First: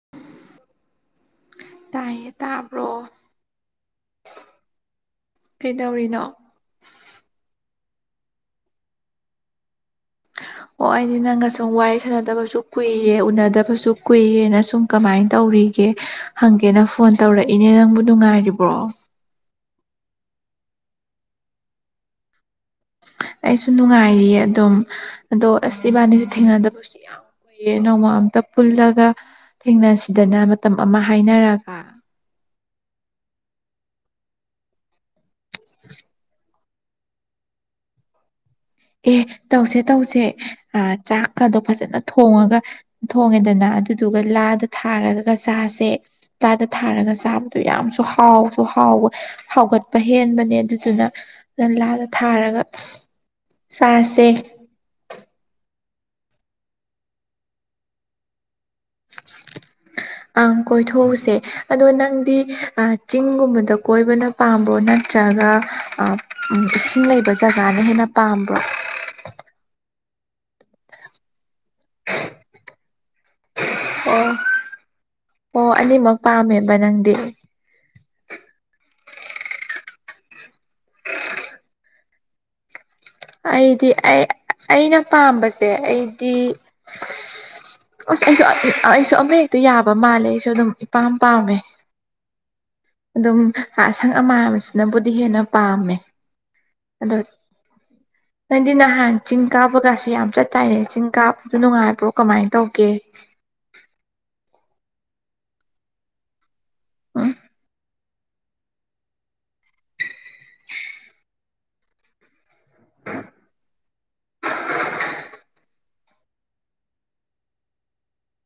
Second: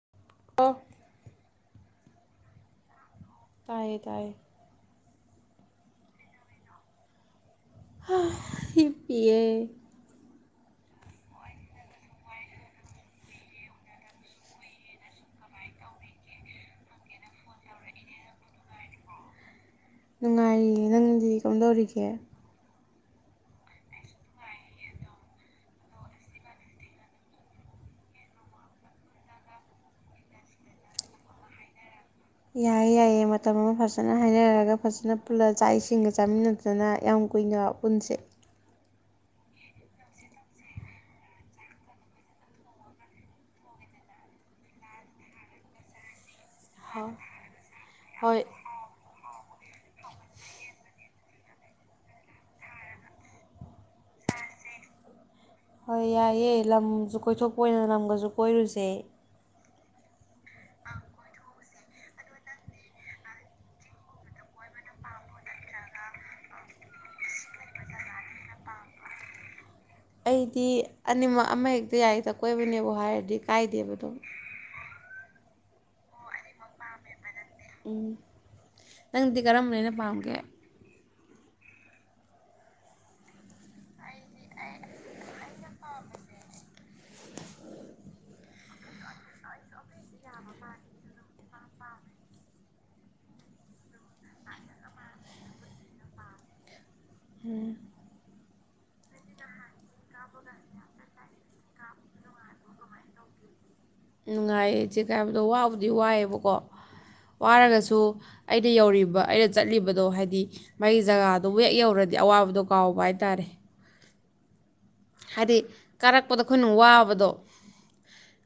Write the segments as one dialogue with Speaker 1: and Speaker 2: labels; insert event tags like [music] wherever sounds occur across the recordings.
Speaker 1: [unintelligible]
Speaker 2: ꯇꯥꯏꯌꯦ ꯇꯥꯕ꯭ꯔꯣ
Speaker 1: ꯇꯥꯏꯌꯦ ꯇꯥꯏꯌꯦ
Speaker 2: ꯀꯩꯗꯧꯔꯤꯅꯣ
Speaker 1: ꯍꯥ ꯍꯤꯞꯄꯤꯌꯦ
Speaker 2: ꯑꯣ ꯑꯩꯗꯤ ꯅꯪꯒ ꯁꯨꯝ ꯋꯥꯔꯤ ꯁꯥꯟꯅꯗꯕꯁꯨ ꯀꯨꯏꯔꯦ ꯎꯅꯗꯕꯁꯨ ꯀꯨꯏꯔꯦꯅ ꯁꯨꯝ ꯀꯃꯥꯏꯅ ꯇꯧꯔꯤꯒꯦ ꯍꯪꯒꯦꯅ ꯐꯣꯟ ꯇꯧꯔꯛꯏꯅꯦ ꯅꯪꯕꯨ ꯅꯨꯡꯉꯥꯏꯔꯤꯕꫭ
Speaker 1: ꯅꯨꯡꯉꯥꯏꯔꯤꯌꯦ ꯅꯪꯗꯤ ꯀꯝ ꯗꯧꯔꯤꯒꯦ
Speaker 2: ꯑꯩꯁꯨ ꯅꯨꯡꯉꯥꯏꯔꯤꯌꯦ ꯑꯗꯨꯝ ꯑꯗꯣ ꯑꯁ ꯏꯕꯥꯅꯤꯁꯦ ꯊꯦꯡꯅꯗꯕꯁꯨ ꯌꯥꯝ ꯀꯨꯏꯔꯦ ꯅꯣꯡꯃ ꯑꯝꯇ ꯄꯨꯜꯂꯒ ꯊꯦꯡꯅꯁꯤꯗꯅ ꯃꯇꯝ ꯑꯃ ꯍꯥꯏꯅꯔꯒ
Speaker 1: ꯌꯥꯏꯌꯦ ꯌꯥꯏꯌꯦ ꯃꯇꯝ ꯑꯃ ꯐꯖꯅ ꯍꯥꯏꯅꯔꯒ ꯐꯖꯅ ꯄꯨꯜꯂ ꯆꯥꯛ ꯏꯁꯤꯡꯈ ꯆꯃꯤꯟꯅ ꯐꯖꯅ ꯌꯥꯝ ꯀꯨꯏꯅ ꯄꯨꯟꯁꯦ
Speaker 2: ꯑꯦ ꯇꯧꯁꯦ ꯇꯧꯁꯦ ꯑ ꯆꯥꯛꯀꯗꯣ ꯐꯖꯅ ꯊꯣꯡꯉꯒ ꯊꯣꯡꯉꯦꯗꯅ ꯑꯗꯨꯗꯨꯒ ꯂꯥꯗ ꯊꯥꯔꯒ ꯆꯥꯁꯦ ꯂꯥꯗ ꯊꯥꯔꯒ ꯆꯥꯕꯗꯣ ꯌꯥꯝꯁꯨ
Speaker 1: ꯍꯣꯏ
Speaker 2: ꯍꯥꯎꯁꯨ ꯍꯥꯎꯕ ꯍꯥꯎꯒꯠꯄ ꯍꯦꯟꯕꯅꯦ ꯑꯗꯨꯗꯨꯅ ꯅꯂꯥꯗ ꯊꯥꯔꯒ ꯆꯥꯁꯦ
Speaker 1: ꯍꯣꯏ ꯌꯥꯏꯌꯦ ꯂꯝꯖꯨ ꯀꯣꯏꯊꯣꯛꯄ ꯑꯣꯏꯅ ꯂꯝꯒꯖꯨ ꯀꯣꯏꯔꯨꯖꯦ ꯇꯦ
Speaker 2: ꯑꯪ ꯀꯣꯏꯊꫭꯛꯎꯁꯦ ꯑꯗꯣ ꯅꯪꯗꯤ ꯑ ꯆꯤꯡꯒꯨꯝꯕꯗ ꯀꯣꯏꯕꯅ ꯄꯥꯝꯕ꯭ꯔꯣ ꯅꯠꯇ꯭ꯔꯒ ꯑ ꯏꯁꯤꯡ ꯂꯩꯕ ꯖꯒꯥꯅ ꯍꯦꯟꯅ ꯄꯥꯝꯕ꯭ꯔꯣ
Speaker 1: ꯑꯩꯗꯤ ꯑꯅꯤꯃꯛ ꯑꯃꯍꯦꯛꯇ ꯌꯥꯏꯔꯦꯗ ꯀꯣꯏꯕꯅꯦꯕ ꯍꯥꯏꯔꯗꯤ ꯀꯥꯏꯗꯦꯕꯗꯣ
Speaker 2: ꯑꯣ ꯑꯣ ꯑꯅꯤꯃꯛ ꯄꯥꯝꯃꯦꯕ ꯅꯪꯗꯤ
Speaker 1: ꯎꯝ ꯅꯪꯗꯤ ꯀꯔꯝꯕꯅ ꯍꯦꯟꯅ ꯄꯥꯝꯒꯦ
Speaker 2: ꯑꯩꯗꯤ ꯑꯩ ꯑꯩꯅ ꯄꯥꯝꯕꯁꯦ ꯑꯩꯗꯤ ꯑꯁ ꯑꯩꯁꯨ ꯑꯩꯁꯨ ꯑꯃꯛ ꯍꯦꯛꯇ ꯌꯥꯕ ꯃꯥꯜꯂꯦ ꯑꯩꯁꯨ ꯑꯗꯨꯝ ꯏꯄꯥꯝ ꯄꯥꯝꯃꯦ ꯑꯗꯨꯝ ꯑꯁꯪ ꯑꯃꯥꯟꯁꯤꯅꯕꯨꯗꯤ ꯍꯦꯟꯅ ꯄꯥꯝꯃꯦ ꯑꯗꯣ ꯅꯪꯗꯤ ꯅꯍꯥꯟ ꯆꯤꯡ ꯀꯥꯕꯒꯁꯨ ꯌꯥꯝ ꯆꯠꯇ ꯇꯥꯏꯅꯦ ꯆꯤꯡ ꯀꯥꯕꯗꯨ ꯅꯨꯡꯉꯥꯏꯕ꯭ꯔꯣ ꯀꯃꯥꯏꯅ ꯇꯧꯒꯦ
Speaker 1: ꯆꯤꯡ ꯀꯥꯕꯗꫭ ꯋꯥꯕꯨꯗꯤ ꯋꯥꯏꯌꯦꯕꯀꯣ
Speaker 2: ꯎꯝ
Speaker 1: ꯋꯥꯔꯒꯁꯨ ꯑꯩꯗꯤ ꯌꯧꯔꯤꯕ ꯑꯩꯅ ꯆꯠꯂꯤꯕꯗꯣ ꯍꯥꯏꯗꯤ ꯃꯥꯒꯤ ꯖꯒꯥꯗꯣ ꯍꯦꯛ ꯌꯧꯔꯗꯤ ꯑꯋꯥꯕꯗꯣ ꯀꯥꯎꯕ ꯍꯥꯏ ꯇꯥꯔꯦ ꯍꯥꯏꯗꯤ ꯀꯥꯔꯛꯄꯗ ꯑꯩꯈꯣꯏꯅ ꯋꯥꯕꯗꯣ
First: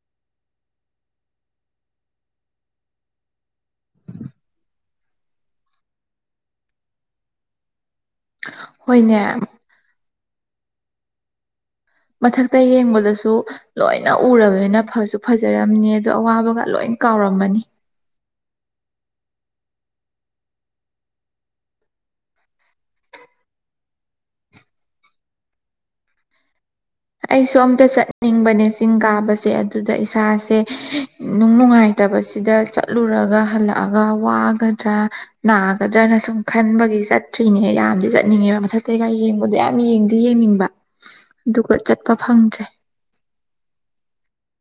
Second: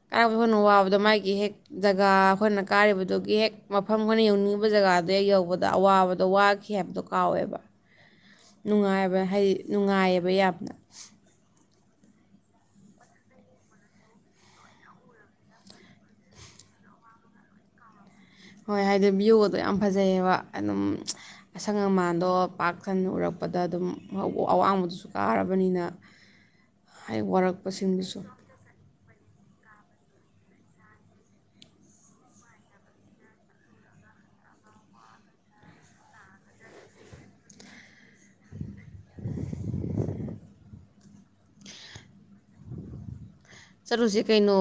Speaker 1: ꯀꯥꯔꯛꯄꯗ ꯑꯩꯈꯣꯏꯅ ꯋꯥꯕꯗꯣ ꯃꯥꯒꯤ ꯍꯦꯛ ꯖꯒꯥ ꯑꯩꯈꯣꯏꯅ ꯀꯥꯔꯤꯕꯗꯨꯒꯤ ꯍꯦꯛ ꯃꯐꯝ ꯑꯩꯈꯣꯏꯅ ꯌꯧꯅꯤꯡꯉꯤꯕ ꯖꯒꯥꯗꯨ ꯍꯦꯛ ꯌꯧꯕꯗ ꯑꯋꯥꯕꯗꯣ ꯋꯥꯈꯤ ꯍꯥꯏꯕꯗꯣ ꯀꯥꯎꯋꯦꯕ
Speaker 2: ꯍꯣꯏꯅꯦ
Speaker 1: ꯅꯨꯡꯉꯥꯏꯕ ꯍꯥꯏꯗꯤ ꯅꯨꯡꯉꯥꯏꯌꯦꯕ ꯌꯥꯝ [unintelligible]
Speaker 2: ꯃꯊꯛꯇ ꯌꯦꯡꯕꯗꯁꯨ ꯂꯣꯏꯅ ꯎꯔꯕꯅꯤꯅ ꯐꯁꯨ ꯐꯖꯔꯝꯅꯤ ꯑꯗꯣ ꯑꯋꯥꯕꯒ ꯂꯣꯏ ꯀꯥꯎꯔꯝꯃꯅꯤ
Speaker 1: ꯍꯣꯏ ꯍꯥꯏꯗꯤ ꯕꯤ꯭ꯌꯨꯒꯗꯣ ꯌꯥꯝ ꯐꯖꯩꯑꯕ ꯑꯗꯨꯝ ꯍꯥꯏ
Speaker 2: ꯑꯩꯁꯨ ꯑꯝꯇ
Speaker 1: ꯋꯥꯔꯛꯄꯁꯤꯡꯗꯨꯁꯨ
Speaker 2: ꯆꯠꯅꯤꯡꯕꯅꯦ ꯆꯤꯡ ꯀꯥꯕꯁꯦ ꯆꯦ ꯑꯗꯨꯗ ꯏꯁꯥꯁꯦ ꯅꯨꯡ ꯅꯨꯡꯉꯥꯏꯇꯕꯁꯤꯗ ꯆꯠꯂꯨꯔꯒ ꯍꯜꯂꯛꯑꯒ ꯋꯥꯒꯗ꯭ꯔꯥ ꯅꯥꯒꯗ꯭ꯔꯅ ꯁꯨꯝ ꯈꯟꯕꯒꯤ ꯆꯠꯇ꯭ꯔꯤꯅꯦ ꯌꯥꯝꯗꯤ ꯆꯠꯅꯤꯡꯉꯦꯕ ꯃꯊꯛꯇꯩꯒ ꯌꯦꯡꯕꯗꯣ ꯌꯥꯝ ꯌꯦꯡꯗꯤ ꯌꯦꯡꯅꯤꯡꯕ ꯑꯗꯨꯒ ꯆꯠꯄ ꯐꯪꯗ꯭ꯔꯦ
Speaker 1: ꯆꯠꯂꯨꯁꯦ ꯀꯩꯅꯣ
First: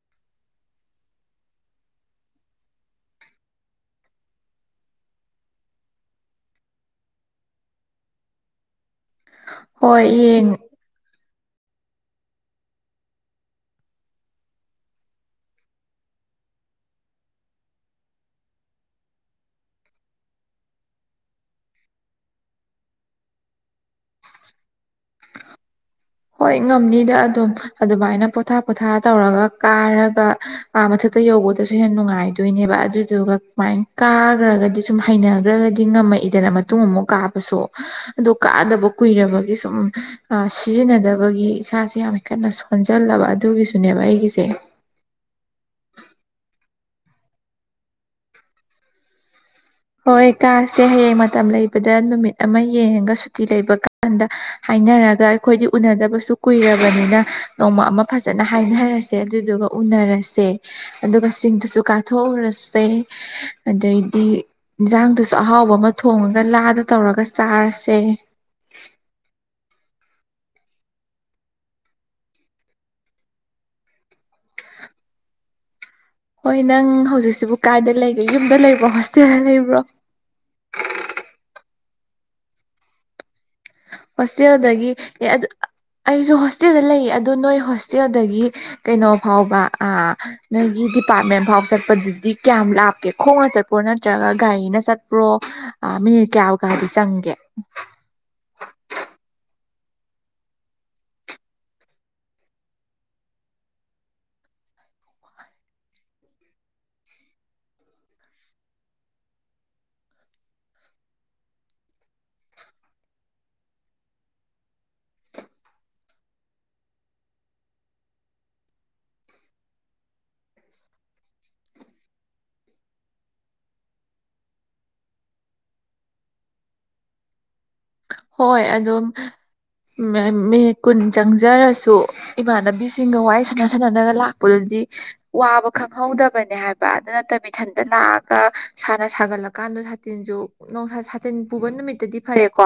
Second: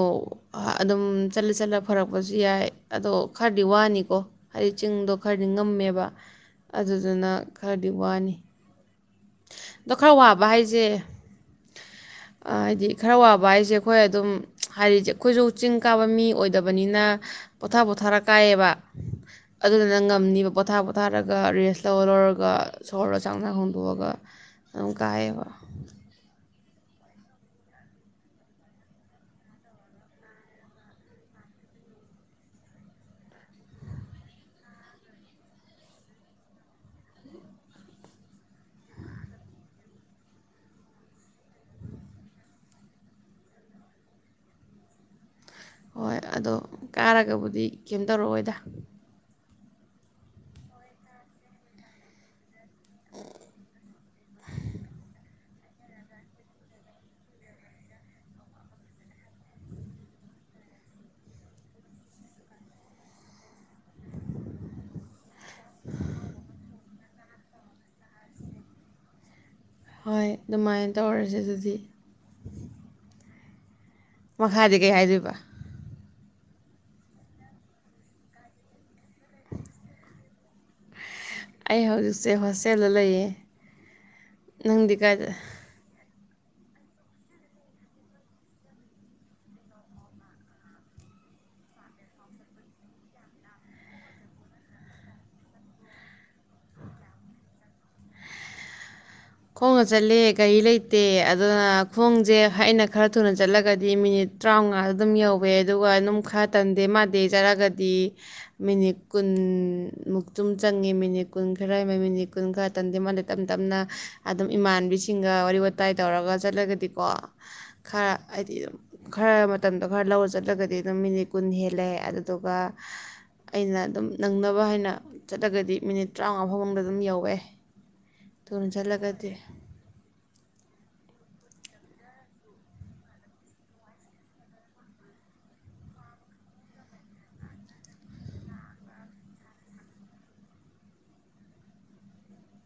Speaker 1: ꯑꯗꯨꯝ ꯆꯠꯂ ꯆꯠꯂ ꯐꯔꯛꯄꯁꯨ ꯌꯥꯏ ꯑꯗꯣ ꯈꯔꯗꯤ ꯋꯥꯅꯤꯀꯣ ꯍꯥꯏꯗꯤ ꯆꯤꯡꯗꯣ ꯈꯔꯗꯤ ꯉꯝꯃꯦ ꯑꯗꯣ
Speaker 2: ꯍꯣꯏ
Speaker 1: ꯈꯔ ꯋꯥꯕ
Speaker 2: ꯌꯦꯡ
Speaker 1: ꯍꯥꯏꯁꯦ ꯍꯥꯏꯗꯤ ꯈꯔ ꯋꯥꯕ ꯍꯥꯏꯁꯦ ꯑꯩꯈꯣꯏ ꯑꯗꯨꯝ ꯍꯥꯏꯗꯤ ꯑꯩꯈꯣꯏꯁꯨ ꯆꯤꯡ ꯀꯥꯕ ꯃꯤ ꯑꯣꯏꯗꯕꯅꯤꯅ ꯄꯣꯊꯥ ꯄꯣꯊꯥꯔ ꯀꯥꯏꯌꯦꯕ ꯑꯗꯨꯗꯨꯅ ꯉꯝꯅꯤꯕ ꯄꯣꯊꯥ ꯄꯣꯊꯥꯔꯒ ꯔꯦꯁ ꯂꯧꯔ ꯂꯧꯔꯒ ꯁꯣꯍꯣꯔꯒ ꯁꯥꯡꯅꯥ ꯁꯥꯡꯅꯥ ꯍꯣꯡꯗꯣꯛꯑꯒ ꯗꯨꯝ ꯀꯥꯌꯦꯕ
Speaker 2: ꯍꯣꯏ ꯉꯝꯅꯤꯗ ꯑꯗꯨꯝ ꯑꯗꯨꯃꯥꯏꯅ ꯄꯣꯊꯥ ꯄꯣꯊꯥ ꯇꯧꯔꯒ ꯀꯥꯔꯒ ꯑ ꯃꯊꯛꯇ ꯌꯧꯕꯗꯁꯨ ꯍꯦꯟꯅ ꯅꯨꯡꯉꯥꯏꯗꯣꯏꯅꯦꯕ ꯑꯗꯨꯗꯨꯒ ꯃꯥꯏ ꯀꯥꯈ꯭ꯔꯒꯗꯤ ꯁꯨꯝ ꯍꯩꯅꯈ꯭ꯔꯒꯗꯤ ꯉꯝꯃꯛ ꯏꯗꯅ ꯃꯇꯨꯡ ꯑꯃꯨꯛ ꯀꯥꯕꯁꯨ ꯑꯗꯨ ꯀꯥꯗꯕ ꯀꯨꯏꯔꯕꯒꯤ ꯁꯨꯝ ꯑ ꯁꯤꯖꯤꯟꯅꯗꯕꯒꯤ ꯏꯁꯥꯁꯦ ꯌꯥꯝ ꯀꯟꯅ ꯁꯣꯟꯖꯜꯂꯕ ꯑꯗꯨꯒꯤꯁꯨꯅꯦꯕ ꯑꯩꯒꯤꯁꯦ
Speaker 1: ꯍꯣꯏ ꯑꯗꯣ ꯀꯥꯔꯒꯕꯨꯗꯤ ꯀꯩꯝ ꯇꯧꯔꯛꯑꯣꯏꯗ
Speaker 2: ꯍꯣꯏ ꯀꯥꯁꯦ ꯍꯌꯦꯡ ꯃꯇꯝ ꯂꯩꯕꯗ ꯅꯨꯃꯤꯠ ꯑꯃ ꯌꯦꯡꯉꯒ ꯁꯨꯇꯤ ꯂꯩꯕ ꯀꯥꯟꯗ ꯍꯥꯏꯅꯔꯒ ꯑꯩꯈꯣꯏꯗꯤ ꯎꯅꯗꯕꯁꯨ ꯀꯨꯏꯔꯕꯅꯤꯅ ꯅꯣꯡꯃ ꯑꯃ ꯐꯖꯟꯅ ꯍꯥꯏꯅꯔꯁꯦ ꯑꯗꯨꯗꯨꯒ ꯎꯅꯔꯁꯦ ꯑꯗꯨꯒ ꯆꯤꯡꯗꯨꯁꯨ ꯀꯥꯊꯣꯛꯎꯔꯁꯦ ꯑꯗꯩꯗꯤ ꯏꯟꯁꯥꯡꯗꯨꯁꯨ ꯑꯍꯥꯎꯕ ꯑꯃ ꯊꯣꯡꯉꯒ ꯂꯥꯗ ꯇꯧꯔꯒ ꯆꯥꯔꯁꯦ
Speaker 1: ꯍꯣꯏ ꯑꯗꯨꯃꯥꯏꯅ ꯇꯧꯔꯁꯦ ꯑꯗꯨꯗꯤ ꯃꯈꯥꯗꯤ ꯀꯩ ꯍꯥꯏꯗꯣꯏꯕ
Speaker 2: ꯍꯣꯏ ꯅꯪ ꯍꯧꯖꯤꯛꯁꯤꯕꯨ ꯀꯥꯏꯗ ꯂꯩꯒꯦ ꯌꯨꯝꯗ ꯂꯩꯕ꯭ꯔꯣ ꯍꯣꯁꯇꯦꯜꯗ ꯂꯩꯕ꯭ꯔꯣ
Speaker 1: ꯑꯩ ꯍꯧꯖꯤꯛꯁꯦ ꯍꯣꯁꯇꯦꯜꯗ ꯂꯩꯌꯦ
Speaker 2: ꯍꯣꯁꯇꯦꯜꯗꯒꯤ
Speaker 1: ꯅꯪꯗꯤ
Speaker 2: ꯑꯦ
Speaker 1: ꯀꯥꯏꯗ
Speaker 2: ꯑꯗꯨ ꯑꯩꯁꯨ ꯍꯣꯁꯇꯦꯜꯗ ꯂꯩꯌꯦ ꯑꯗꯣ ꯅꯣꯏ ꯍꯣꯁꯇꯦꯜꯗꯒꯤ ꯀꯩꯅꯣ ꯐꯥꯎꯕ ꯑ ꯅꯣꯏꯒꯤ ꯗꯤꯄꯥꯔꯠꯃꯦꯟ ꯐꯥꯎ ꯆꯠꯄꯗꯨꯗꯤ ꯀꯌꯥꯝ ꯂꯥꯞꯀꯦ ꯈꯣꯡꯅ ꯆꯠꯄ꯭ꯔꯣ ꯅꯠꯇ꯭ꯔꯒ ꯒꯥꯔꯤꯅ ꯆꯠꯄ꯭ꯔꯣ ꯑ ꯃꯤꯅꯤꯠ ꯀꯌꯥꯎꯒꯥꯗꯤ ꯆꯪꯒꯦ
Speaker 1: ꯈꯣꯡꯒ ꯆꯠꯂꯦ ꯒꯔꯤ ꯂꯩꯇꯦ ꯑꯗꯨꯅ ꯈꯣꯡꯁꯦ ꯑꯩꯅ ꯈꯔ ꯊꯨꯅ ꯆꯠꯂꯒꯗꯤ ꯃꯤꯅꯤꯠ ꯇ꯭ꯔꯥꯎꯉꯥꯗ ꯑꯗꯨꯝ ꯌꯧꯋꯦ ꯑꯗꯨꯒ ꯑꯗꯨꯝ ꯈꯔ ꯇꯟꯗꯦ ꯃꯥꯥꯟꯗꯦ ꯆꯠꯂꯒꯗꯤ ꯃꯤꯅꯤꯠ ꯀꯨꯟꯃꯨꯛꯇꯨꯝ ꯆꯪꯉꯦ ꯃꯤꯅꯤꯠ ꯀꯨꯟ ꯈꯔ ꯂꯩ ꯃꯤꯅꯤꯠ ꯀꯨꯟ ꯈꯔ ꯇꯟꯗꯦ ꯃꯥꯥꯟꯗꯦ ꯇꯞꯅ ꯇꯞꯅ ꯑꯗꯨꯝ ꯏꯃꯥꯟꯕꯤꯁꯤꯡꯒ ꯋꯥꯔꯤ ꯋꯥꯇꯥꯏ ꯇꯧꯔꯒ ꯆꯠꯂꯒꯗꯤꯀꯣ ꯈꯔ ꯍꯥꯏꯗꯤ ꯈꯔ ꯃꯇꯝꯗꯣ ꯈꯔ ꯂꯧꯔ ꯆꯠꯂꯒꯗꯤ ꯑꯗꯨꯝ ꯃꯤꯅꯤꯠ ꯀꯨꯟ ꯍꯦꯜꯂꯦ ꯑꯗꯨꯗꯨꯒ ꯑꯩꯅ ꯑꯗꯨꯝ ꯅꯪꯅꯕ ꯍꯥꯏꯅ ꯆꯠꯂꯒꯗꯤ ꯃꯤꯅꯤꯠ ꯇ꯭ꯔꯥꯎꯉꯥ ꯐꯥꯎ ꯃꯅꯨꯡꯗ ꯑꯗꯨꯝ ꯌꯧꯋꯦ
Speaker 2: ꯍꯣꯏ
Speaker 1: ꯊꯨꯅ
Speaker 2: ꯑꯗꯨꯝ
Speaker 1: ꯆꯠꯂꯒꯗꯤ
Speaker 2: ꯃꯦ ꯃꯤꯅꯤꯠ ꯀꯨꯟ ꯆꯪꯖꯔꯁꯨ ꯏꯃꯥꯟꯅꯕꯤꯁꯤꯡꯒ ꯋꯥꯔꯤ ꯁꯥꯟꯅ ꯁꯥꯟꯅꯅꯒ ꯂꯥꯛ ꯀꯣ ꯑꯩꯈꯣꯏ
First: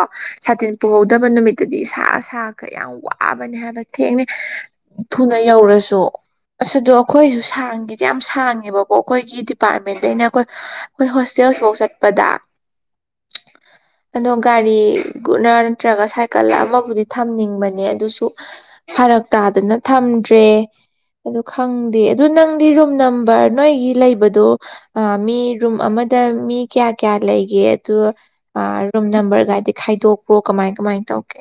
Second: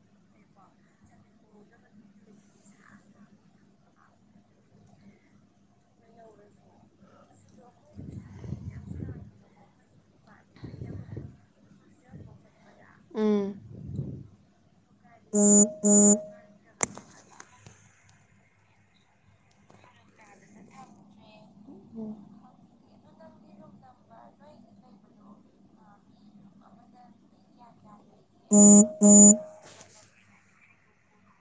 Speaker 2: ꯑꯩꯈꯣꯏ ꯍꯣꯁꯇꯦꯜꯁꯤ ꯐꯧ ꯆꯠꯄꯗ
Speaker 1: ꯎꯝ
Speaker 2: ꯑꯗꯣ ꯒꯥꯔꯤ ꯒꯨꯅ ꯅꯠꯇ꯭ꯔꯒ ꯁꯥꯏꯀꯜ ꯑꯃꯕꯨꯗꯤ ꯊꯝꯅꯤꯡꯕꯅꯤ ꯅꯦ ꯑꯗꯨꯁꯨ ꯐꯔꯛ ꯇꯥꯗꯅ ꯊꯝꯗ꯭ꯔꯦ ꯑꯗꯨ ꯈꯪꯗꯦ ꯑꯗꯨ ꯅꯪꯗꯤ ꯔꯨ ꯔꯨꯝ ꯅꯝꯕꯔ ꯅꯣꯏꯒꯤ ꯂꯩꯕꯗꯣ ꯃꯤ ꯔꯨꯝ ꯑꯃꯗ ꯃꯤ ꯀꯌꯥ ꯀꯌꯥ ꯂꯩꯒꯦ ꯨꯇꯨ ꯑ ꯔꯨꯝ ꯅꯝꯕꯔꯒꯥꯏꯗꯤ ꯈꯥꯏꯗꯣꯛ ꯑꯣ ꯀꯃꯥꯏ ꯀꯃꯥꯏ ꯇꯧꯀꯦ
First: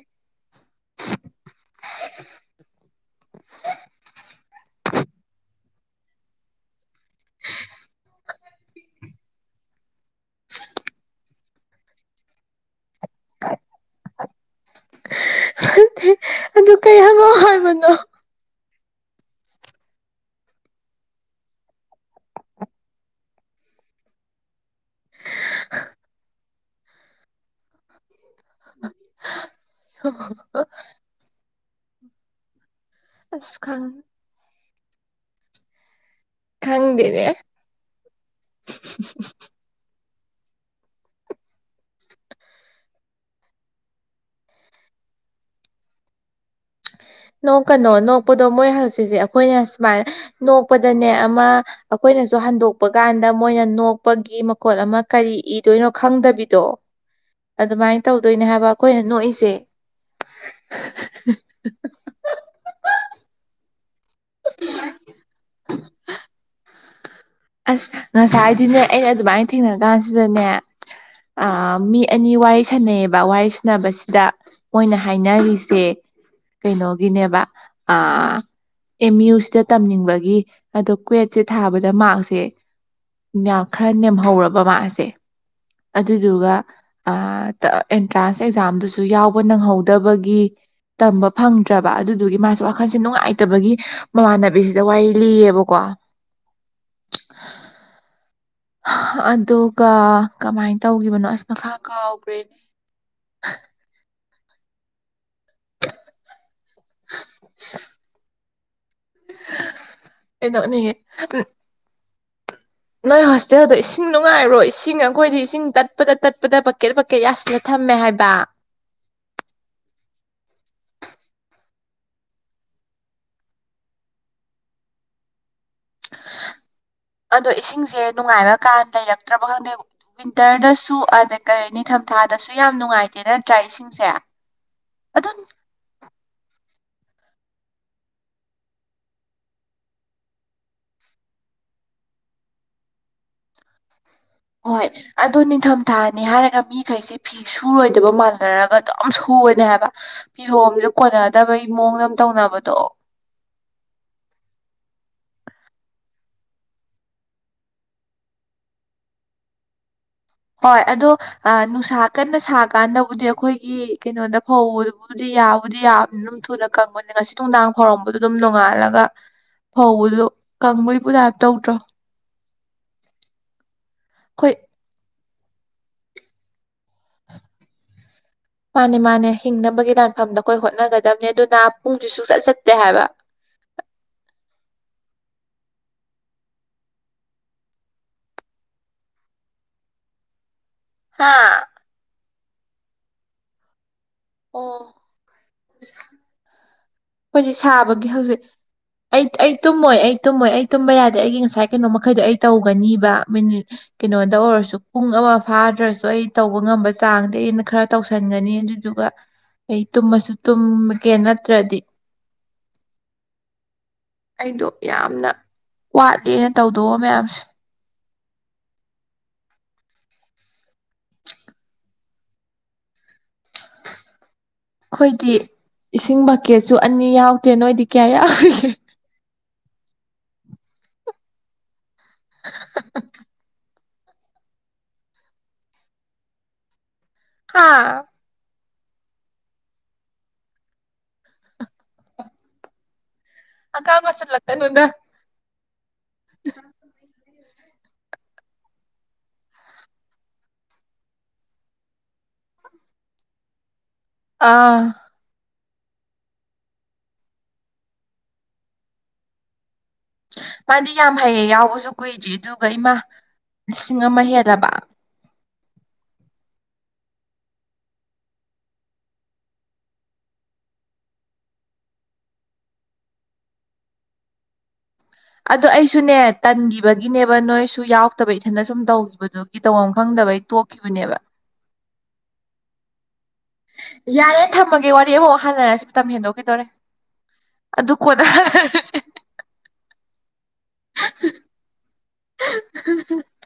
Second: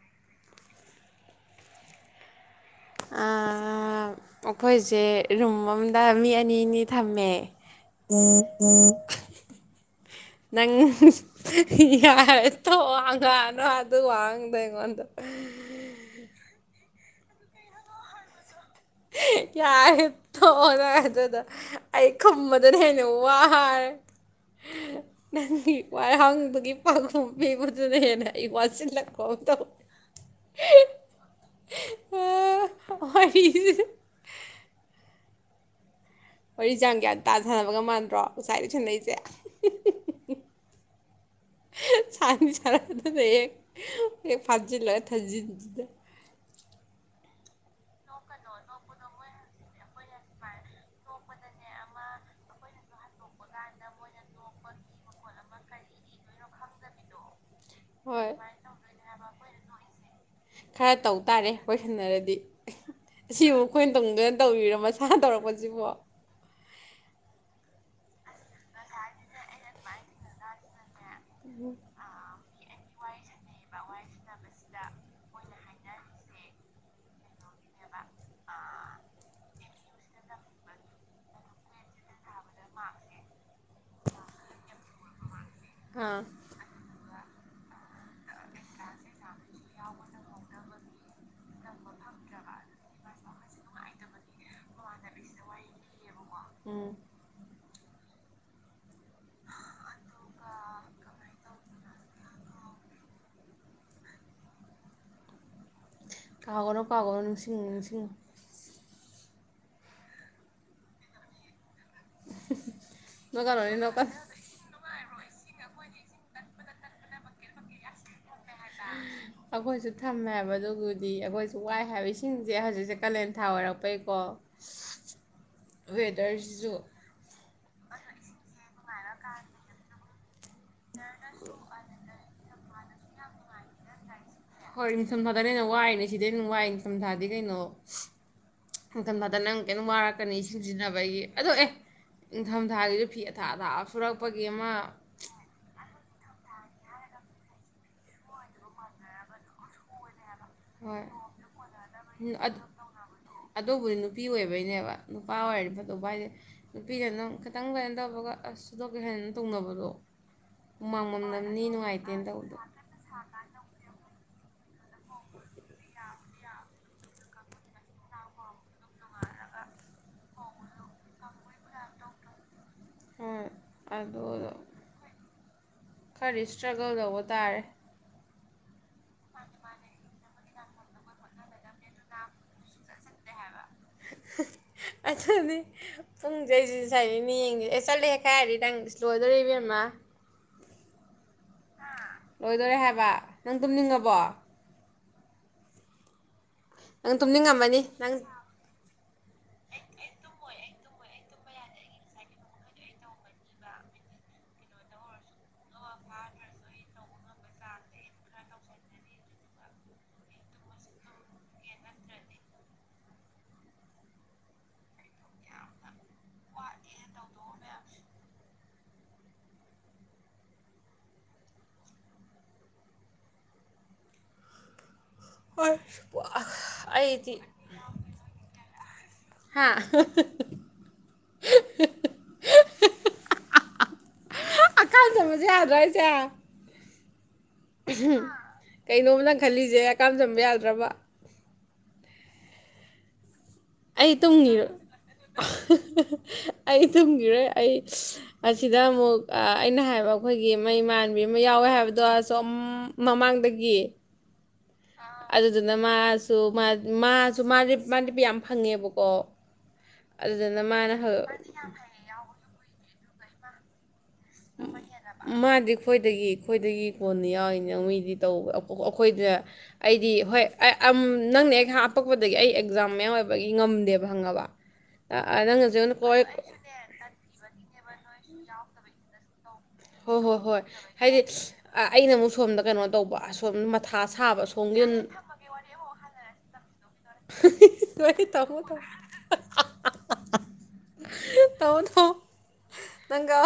Speaker 1: ꯑꯥꯑꯥ ꯑꯈꯣꯏꯁꯦ ꯔꯨꯝ ꯑꯃꯗ ꯃꯤ ꯑꯅꯤꯅꯤ ꯊꯝꯃꯦ ꯅꯪ ꯌꯥꯔꯦ ꯇꯣꯛꯑꯣ ꯍꯪꯉꯛꯑꯅꯣ ꯑꯗꯨ ꯋꯥꯍꯪꯗꯣ ꯑꯩꯉꯣꯟꯗ
Speaker 2: ꯑꯗꯨ ꯀꯩ ꯍꯪꯉꯣ ꯍꯥꯏꯕꯅꯣ
Speaker 1: ꯌꯥꯔꯦ ꯊꯣꯛꯑꯣꯅ ꯑꯗꯨꯗ ꯑꯩ ꯈꯨꯝꯕꯗꯅ ꯍꯦꯟꯅ ꯋꯥꯔꯦ ꯅꯪꯒꯤ ꯋꯥꯏꯍꯪꯗꯨꯒꯤ ꯄꯥꯈꯨꯝ ꯄꯤꯕꯗꯨꯅ ꯍꯦꯟꯅ ꯑꯩ ꯋꯥꯁꯤꯜ [inaudible] ꯇꯧ ꯍꯣꯏ
Speaker 2: ꯑꯁ ꯈꯪ
Speaker 1: ꯋꯥꯔꯤ ꯆꯥꯡ ꯒ꯭ꯌꯥꯟ
Speaker 2: ꯈꯪꯗꯦꯅꯦ
Speaker 1: ꯇꯥ ꯁꯥꯟꯅꯕꯒ ꯃꯥꯟꯗ꯭ꯔꯣ ꯉꯁꯥꯏꯗꯩ ꯁꯅꯩꯁꯦ ꯁꯥꯟꯗꯤ ꯁꯥꯟꯅꯗꯅ ꯍꯦꯛ ꯍꯦꯛ ꯐꯥꯁꯤꯜꯂ ꯊꯖꯤꯟꯁꯤꯗ
Speaker 2: ꯅꯣꯛꯀꯅꯣ ꯅꯣꯛꯄꯗꯣ ꯃꯣꯏ ꯍꯧꯆꯛꯁꯦ ꯑꯩꯈꯣꯏꯅ ꯁꯨꯃꯥꯏꯅ ꯅꯣꯛꯄꯗꯅꯦ ꯑꯃ ꯑꯩꯈꯣꯏꯅꯁꯨ ꯍꯟꯗꯣꯛꯄ ꯀꯥꯟꯗ ꯃꯣꯏꯅ ꯅꯣꯛꯄꯒꯤ ꯃꯈꯣꯠ ꯑꯃ ꯀꯔꯤ ꯏꯗꯣꯏꯅꯣ ꯈꯪꯗꯕꯤꯗꯣ ꯑꯗꯨꯃꯥꯏꯅ
Speaker 1: ꯍꯣꯏ
Speaker 2: ꯇꯧꯗꯣꯏꯅꯦ ꯍꯥꯏꯕ ꯑꯩꯈꯣꯏꯅ ꯅꯣꯛꯏꯁꯦ
Speaker 1: ꯀꯣꯏꯁꯤꯟꯅꯔꯗꯤ ꯑꯁꯤ ꯑꯩꯈꯣꯏꯅ ꯇꯧꯅꯤꯡꯗꯅ ꯇꯧꯔꯤꯔꯣ ꯃꯁꯥ ꯇꯧꯔꯛꯄꯁꯤꯕꯣ
Speaker 2: ꯑꯁ ꯉꯁꯥꯏꯗꯤꯅꯦ ꯑꯩꯅ ꯑꯗꯨꯃꯥꯏꯅ ꯊꯦꯡꯅ ꯀꯥꯟꯁꯤꯗꯅꯦ ꯑ ꯃꯤ ꯑꯅꯤ ꯋꯥꯔꯤ ꯁꯥꯟꯅꯩ ꯌꯦꯕ ꯋꯥꯔꯤ ꯁꯥꯟꯅꯕꯁꯤꯗ ꯃꯣꯏꯅ ꯍꯥꯏꯅꯔꯤꯁꯦ ꯀꯩꯅꯣꯒꯤꯅꯦꯕ ꯑ ꯑꯦꯝ ꯌꯨ ꯁꯤꯗ ꯇꯝꯅꯤꯡꯕꯒꯤ ꯑꯗꯣ ꯀ꯭ꯨꯋꯦꯠꯁꯦ ꯊꯥꯕꯗ ꯃꯥ꯭ꯔꯛꯁ ꯁꯦ ꯌꯥꯝ ꯈꯔ ꯅꯦꯝꯍꯧꯔꯕ ꯃꯥꯁꯦ
Speaker 1: ꯑꯥ
Speaker 2: ꯑꯗꯨꯗꯨꯒ ꯑ ꯇ ꯑꯦꯟꯇ꯭ꯔꯥꯟꯁ ꯑꯦꯛꯖꯥꯝꯗꯨꯁꯨ ꯌꯥꯎ ꯅꯪꯍꯧꯗꯕꯒꯤ ꯇꯝꯕ ꯐꯪꯗ꯭ꯔꯕ ꯑꯗꯨꯗꯨꯒꯤ ꯃꯥꯁꯦ ꯋꯥꯈꯜꯁꯦ ꯅꯨꯡꯉꯥꯏꯇꯕꯒꯤ ꯃꯃꯥꯟꯅꯕꯤꯁꯤꯗ ꯋꯥꯔꯤ ꯂꯤꯌꯦꯕꯀꯣ
Speaker 1: ꯎꯝ
Speaker 2: [inaudible] ꯑꯗꯨꯒ ꯀꯃꯥꯏꯅ ꯇꯧꯈꯤꯕꯅꯣ ꯑꯁ ꯃꯈꯥ ꯀꯥꯎꯈ꯭ꯔꯦꯅꯦ
Speaker 1: ꯀꯥꯎꯒꯅꯣ ꯀꯥꯎꯒꯅꯣ ꯅꯤꯡꯁꯤꯡꯉꯣ ꯅꯤꯡꯁꯤꯡꯉꯣ
Speaker 2: ꯑꯩꯅꯣꯛꯅꯤꯡ ꯉꯦ ꯅꯣꯏ ꯍꯣꯁꯇꯦꯜꯗꯣ
Speaker 1: ꯅꯣꯛꯀꯅꯨꯅꯦ
Speaker 2: ꯏꯁꯤꯡ
Speaker 1: ꯅꯣꯛꯀꯅꯨ
Speaker 2: ꯅꯨꯡꯉꯥꯏꯕ꯭ꯔꯣ ꯏꯁꯤꯡ ꯑꯩꯈꯣꯏꯗꯤ ꯏꯁꯤꯡ ꯇꯠꯄꯗ ꯇꯠꯄꯗ ꯕꯀꯦꯠ ꯕꯀꯦꯠ ꯌꯥꯁꯤꯟꯂ ꯊꯝꯃꯦ ꯍꯥꯏꯕ
Speaker 1: ꯑꯩꯈꯣꯏꯁꯨ ꯊꯝꯃꯦ ꯍꯥꯏꯕ ꯑꯗꯨꯒꯤꯗꯤ ꯑꯩꯈꯣꯏꯁꯨ ꯋꯥꯏ ꯍꯥꯏꯕ ꯏꯁꯤꯡꯁꯦ ꯍꯧꯖꯤꯛꯁꯦ ꯀꯥꯂꯦꯟ ꯊꯥ ꯑꯣꯏꯔꯛꯄꯩꯀꯣ ꯋꯦꯗꯔꯁꯤꯁꯨ
Speaker 2: ꯑꯗꯣ ꯏꯁꯤꯡꯁꯦ ꯅꯨꯡꯉꯥꯏꯕ ꯀꯥꯟ ꯂꯩꯔꯛꯇ꯭ꯔꯕ ꯈꯪꯗꯦ ꯎꯝ ꯋꯤꯟꯇꯔꯗꯁꯨ ꯑꯗ ꯀꯔꯤ ꯅꯤꯡꯊꯝꯊꯥꯗꯁꯨ ꯌꯥ ꯌꯥꯝ ꯅꯨꯡꯉꯥꯏꯇꯦ ꯅꯠꯇ꯭ꯔꯥ ꯏꯁꯤꯡꯁꯦ
Speaker 1: ꯍꯣꯏ ꯅꯤꯡꯊꯝ
Speaker 2: ꯑꯗꯨ
Speaker 1: ꯊꯥꯗꯅ ꯍꯦꯟꯅ ꯋꯥꯏꯅꯦ ꯁꯤꯗꯩ ꯍꯦꯟꯅ ꯋꯥꯏꯅꯦ ꯅꯤꯡꯊꯝꯊꯥꯗꯤ ꯀꯩꯅꯣ ꯅꯤꯡꯊꯝꯊꯥꯗ ꯅꯪ ꯀꯩꯅꯣꯝ ꯋꯥꯔꯛꯀꯅꯤ ꯁꯤꯖꯤꯟꯅꯕꯒꯤ ꯑꯗꯣ ꯑꯦ ꯅꯤꯡꯊꯝꯊꯥꯒꯤꯁꯨ ꯐꯤ ꯑꯊꯥ ꯑꯊꯥ ꯑ
Speaker 2: ꯍꯣꯏ ꯑꯗꯨ ꯅꯤꯡꯊꯝ ꯊꯥꯅꯤ ꯍꯥꯏꯔꯒ ꯃꯤꯈꯩꯁꯦ ꯐꯤ ꯁꯨꯔꯣꯏꯗꯕ ꯃꯥꯥꯟꯅꯔꯒ ꯑꯗꯨꯝ ꯁꯨꯅꯦ ꯍꯥꯏꯕ꯫ [unintelligible]
Speaker 1: ꯍꯣꯏ
Speaker 2: ꯀꯣꯟꯅꯗꯕꯒꯤ ꯃꯑꯣꯡꯗ ꯇꯧꯅꯕꯗꯣ꯫
Speaker 1: ꯑꯗꯨꯕꯨꯗꯤ ꯅꯨꯄꯤ ꯑꯣꯏꯕꯩꯅꯦꯕ ꯅꯨꯄꯥ ꯑꯣꯏꯔꯗꯤ ꯐꯗꯧꯕ ꯍꯥꯏꯗꯤ ꯅꯨꯄꯤꯅ ꯑꯗꯨꯝ ꯈꯤꯇꯪ ꯀꯩꯅꯣ ꯇꯧꯕꯒ ꯑꯁ ꯁꯨꯗꯣꯛꯀꯦ ꯍꯦꯇꯧꯅꯕꯗꯣ꯫
Speaker 2: ꯍꯣꯏ ꯑꯗꯣ ꯅꯨꯡꯁꯥ ꯀꯟꯅ
Speaker 1: ꯇꯧꯕꯗꯣ
Speaker 2: ꯁꯥꯀꯥꯟꯗꯕꯨꯗꯤ ꯑꯩꯈꯣꯏꯒꯤ ꯀꯩꯅꯣꯗ ꯐꯧ ꯐꯕꯨꯗꯤ ꯌꯥꯕꯨꯗꯤ ꯌꯥꯕꯅꯤ ꯑꯗꯨꯝ ꯊꯨꯅ ꯀꯪꯕꯅꯤ ꯉꯁꯤ ꯅꯨꯡꯗꯥꯡ ꯐꯥꯎꯔꯝꯕꯗꯨ ꯑꯗꯨꯝ ꯅꯣꯡꯉꯥꯜꯂꯒ ꯐꯧꯕꯗꯨ ꯀꯪꯕꯒꯤ ꯄꯨꯖꯥ ꯇꯧꯗ꯭ꯔꯣ꯫
Speaker 1: ꯍꯣꯏ꯫
Speaker 2: ꯑꯩꯈꯣꯏ
Speaker 1: [unintelligible] ꯈꯔ ꯏꯁꯇ꯭ꯔꯒꯜ ꯇꯧꯕ ꯇꯥꯔꯦ꯫
Speaker 2: ꯃꯥꯅꯦ - ꯃꯥꯅꯦ ꯍꯤꯡꯅꯕꯒꯤ ꯂꯥꯟꯐꯝꯗ ꯑꯩꯈꯣꯏ ꯍꯣꯏ [unintelligible] ꯑꯗꯨꯅꯥ ꯄꯨꯡꯁꯨ ꯁꯨꯡꯆꯠ ꯆꯠꯇꯦ ꯍꯥꯏꯕ꯫
Speaker 1: ꯑꯗꯨꯗꯤ ꯄꯨꯡꯗ ꯑꯩꯁꯤ ꯁꯨꯥꯏꯗꯒꯤꯅꯦ ꯌꯦꯡꯒ ꯑꯦ ꯆꯠꯂꯦ ꯈꯥꯏꯔꯗꯤ ꯅꯪ ꯏꯁ ꯂꯣꯏꯗꯣꯔꯦ ꯏꯕꯦꯝꯃ ꯫
Speaker 2: ꯍꯥꯥ?
Speaker 1: ꯂꯣꯏꯗꯣꯏꯣꯔꯦ ꯍꯥꯏꯕ ꯅꯪ ꯇꯨꯝꯅꯤꯡꯉꯕꯣ?
Speaker 2: ꯑꯣ꯫
Speaker 1: ꯅꯪ
Speaker 2: ꯑꯩꯈꯣꯏꯖꯤ
Speaker 1: ꯇꯨꯝꯅꯤꯡꯉꯝꯃꯅꯤ
Speaker 2: ꯁꯥꯕꯒꯤ
Speaker 1: ꯅꯪ
Speaker 2: ꯍꯧꯖꯤꯛ ꯑꯩ ꯑꯩ ꯇꯨꯝꯃꯣꯏ ꯑꯩ ꯇꯨꯝꯃꯣꯏ ꯑꯩ ꯇꯨꯝꯕ ꯌꯥꯗꯦ ꯑꯩꯒꯤ ꯉꯁꯥꯏ ꯀꯩꯅꯣ ꯃꯈꯩꯗꯣ ꯑꯩ ꯇꯧꯒꯅꯤꯕ ꯃꯤꯅꯤꯠ ꯀꯩꯅꯣꯗ ꯑꯣꯏꯔꯁꯨ ꯄꯨꯡ ꯑꯃ ꯐꯥꯗ꯭ꯔꯁꯨ ꯑꯩ ꯇꯧꯕ ꯉꯝꯕ ꯆꯥꯡꯗꯤ ꯑꯩꯅ ꯈꯔ ꯇꯧꯁꯟꯒꯅꯤ ꯑꯗꯨꯗꯨꯒ ꯑꯩ ꯇꯨꯝꯃꯁꯨ ꯇꯨꯝꯒꯦ ꯅꯠꯇ꯭ꯔꯗꯤ ꯑꯩꯗꯣ ꯌꯥꯝꯅ ꯋꯥꯠꯂꯦꯅ ꯇꯧꯗꯣꯛꯑꯣ ꯃꯌꯥꯝꯁꯦ꯫ ꯑꯩꯈꯣꯏꯗꯤ ꯏꯁꯤꯡ ꯕꯛꯀꯦꯠꯁꯨ ꯑꯅꯤ
Speaker 1: ꯑꯩꯗꯤ
Speaker 2: ꯌꯥꯎꯗ꯭ꯔꯦ ꯅꯣꯏꯗꯤ ꯀꯌꯥ ꯌꯥꯎꯔꯤꯒꯦ?
Speaker 1: ꯍꯥꯥ? ꯍꯥꯀꯝ ꯆꯟꯕꯁꯦ ꯌꯥꯗ꯭ꯔꯥ ꯍꯥꯏꯁꯦ?
Speaker 2: ꯍꯥ
Speaker 1: ꯀꯩꯅꯣꯝ ꯅꯪ ꯈꯜꯂꯤꯁꯦ ꯍꯥꯀꯥꯝ ꯆꯟꯕ ꯌꯥꯗ꯭ꯔꯕ?
Speaker 2: ꯍꯥꯀꯥꯝꯒ
Speaker 1: ꯑꯩ
Speaker 2: ꯆꯜ
Speaker 1: ꯇꯨꯝꯒꯤꯔꯣ
Speaker 2: ꯂꯛꯀꯅꯨꯗ꯫
Speaker 1: [unintelligible] ꯑꯩ ꯇꯨꯝꯒꯤꯔꯣꯏ꯫ ꯑꯩ ꯑꯁꯤꯗ ꯑꯃꯨꯛ ꯑꯩꯅ ꯍꯥꯏꯕ ꯑꯩꯈꯣꯏꯒꯤ ꯃꯩꯃꯥꯟꯕꯤ ꯑꯃ ꯌꯥꯎꯋꯦ ꯍꯥꯏꯕꯗꯣ ꯑꯁꯣꯝ ꯃꯃꯥꯡꯗꯒꯤ
Speaker 2: ꯑꯥ꯫
Speaker 1: ꯑꯗꯨꯗꯨꯅ ꯃꯥꯁꯨ - ꯃꯥꯁꯨ ꯃꯥꯗꯤ ꯃꯥꯗꯤ ꯌꯥꯝ ꯐꯪꯉꯦꯕꯀꯣ꯫ ꯑꯗꯨꯗꯨꯅ
Speaker 2: ꯃꯥꯗꯤ
Speaker 1: ꯃꯥꯅ ꯍ
Speaker 2: ꯌꯥꯝ ꯍꯩꯌꯦ ꯌꯥꯎꯕꯁꯨ ꯀꯨꯏꯗ꯭ꯔꯤ ꯑꯗꯨꯒ ꯏꯃꯥ! ꯂꯤꯁꯤꯡ ꯑꯃ ꯍꯦꯜꯂꯕ!
Speaker 1: ꯃꯥꯗꯤ ꯑꯩꯈꯣꯏꯗꯒꯤ ꯑꯩꯈꯣꯏꯗꯒꯤ ꯀꯣꯟꯅ ꯌꯥꯎꯔꯤꯅꯦ ꯃꯤꯗꯤ ꯇꯧꯕ ꯑꯩꯈꯣꯏꯗ ꯑꯩꯗꯤ ꯍꯣꯏ ꯅꯪꯅ ꯑꯩ ꯍꯥꯞꯄꯛꯄꯗꯒꯤ ꯑꯩ ꯑꯦꯛꯖꯥꯝ ꯃꯌꯥꯝ ꯑꯣꯏꯕꯒꯤ ꯉꯝꯗꯦꯕ ꯈꯥꯪ꯫
Speaker 2: ꯑꯗꯣ ꯑꯩꯁꯨꯅꯦ ꯇꯟꯒꯤꯕꯒꯤꯅꯦꯕ ꯅꯣꯏꯁꯨ ꯌꯥꯎꯇꯥꯕꯩ꯫ [unintelligible] ꯁꯨꯝ ꯇꯧꯈꯤꯕꯗꯨꯣ ꯇꯧꯕꯝ
Speaker 1: ꯍꯣꯏ ꯍꯣꯏ
Speaker 2: ꯈꯪꯗꯕꯩ
Speaker 1: ꯍꯣꯏ
Speaker 2: ꯇꯣꯛꯈꯤꯕꯅꯦꯕ꯫
Speaker 1: ꯍꯥꯏꯗꯤ ꯑ- ꯑꯩꯅ ꯑꯃꯨꯛ ꯁꯣꯝꯗ ꯀꯩꯅꯣ ꯇꯧꯕ ꯑ
Speaker 2: ꯌꯥꯔꯦ ꯊꯝꯃꯒꯦ ꯋꯥꯔꯤ ꯑꯃꯨꯛ ꯍꯥꯟꯅꯔꯁꯤ ꯃꯇꯝ ꯍꯦꯟꯗꯣꯛꯈꯤꯗꯧꯔꯦ ꯑꯗꯨ ꯀꯣꯗ
Speaker 1: ꯇꯧ ꯇꯧ ꯇꯧ ꯅꯪꯒ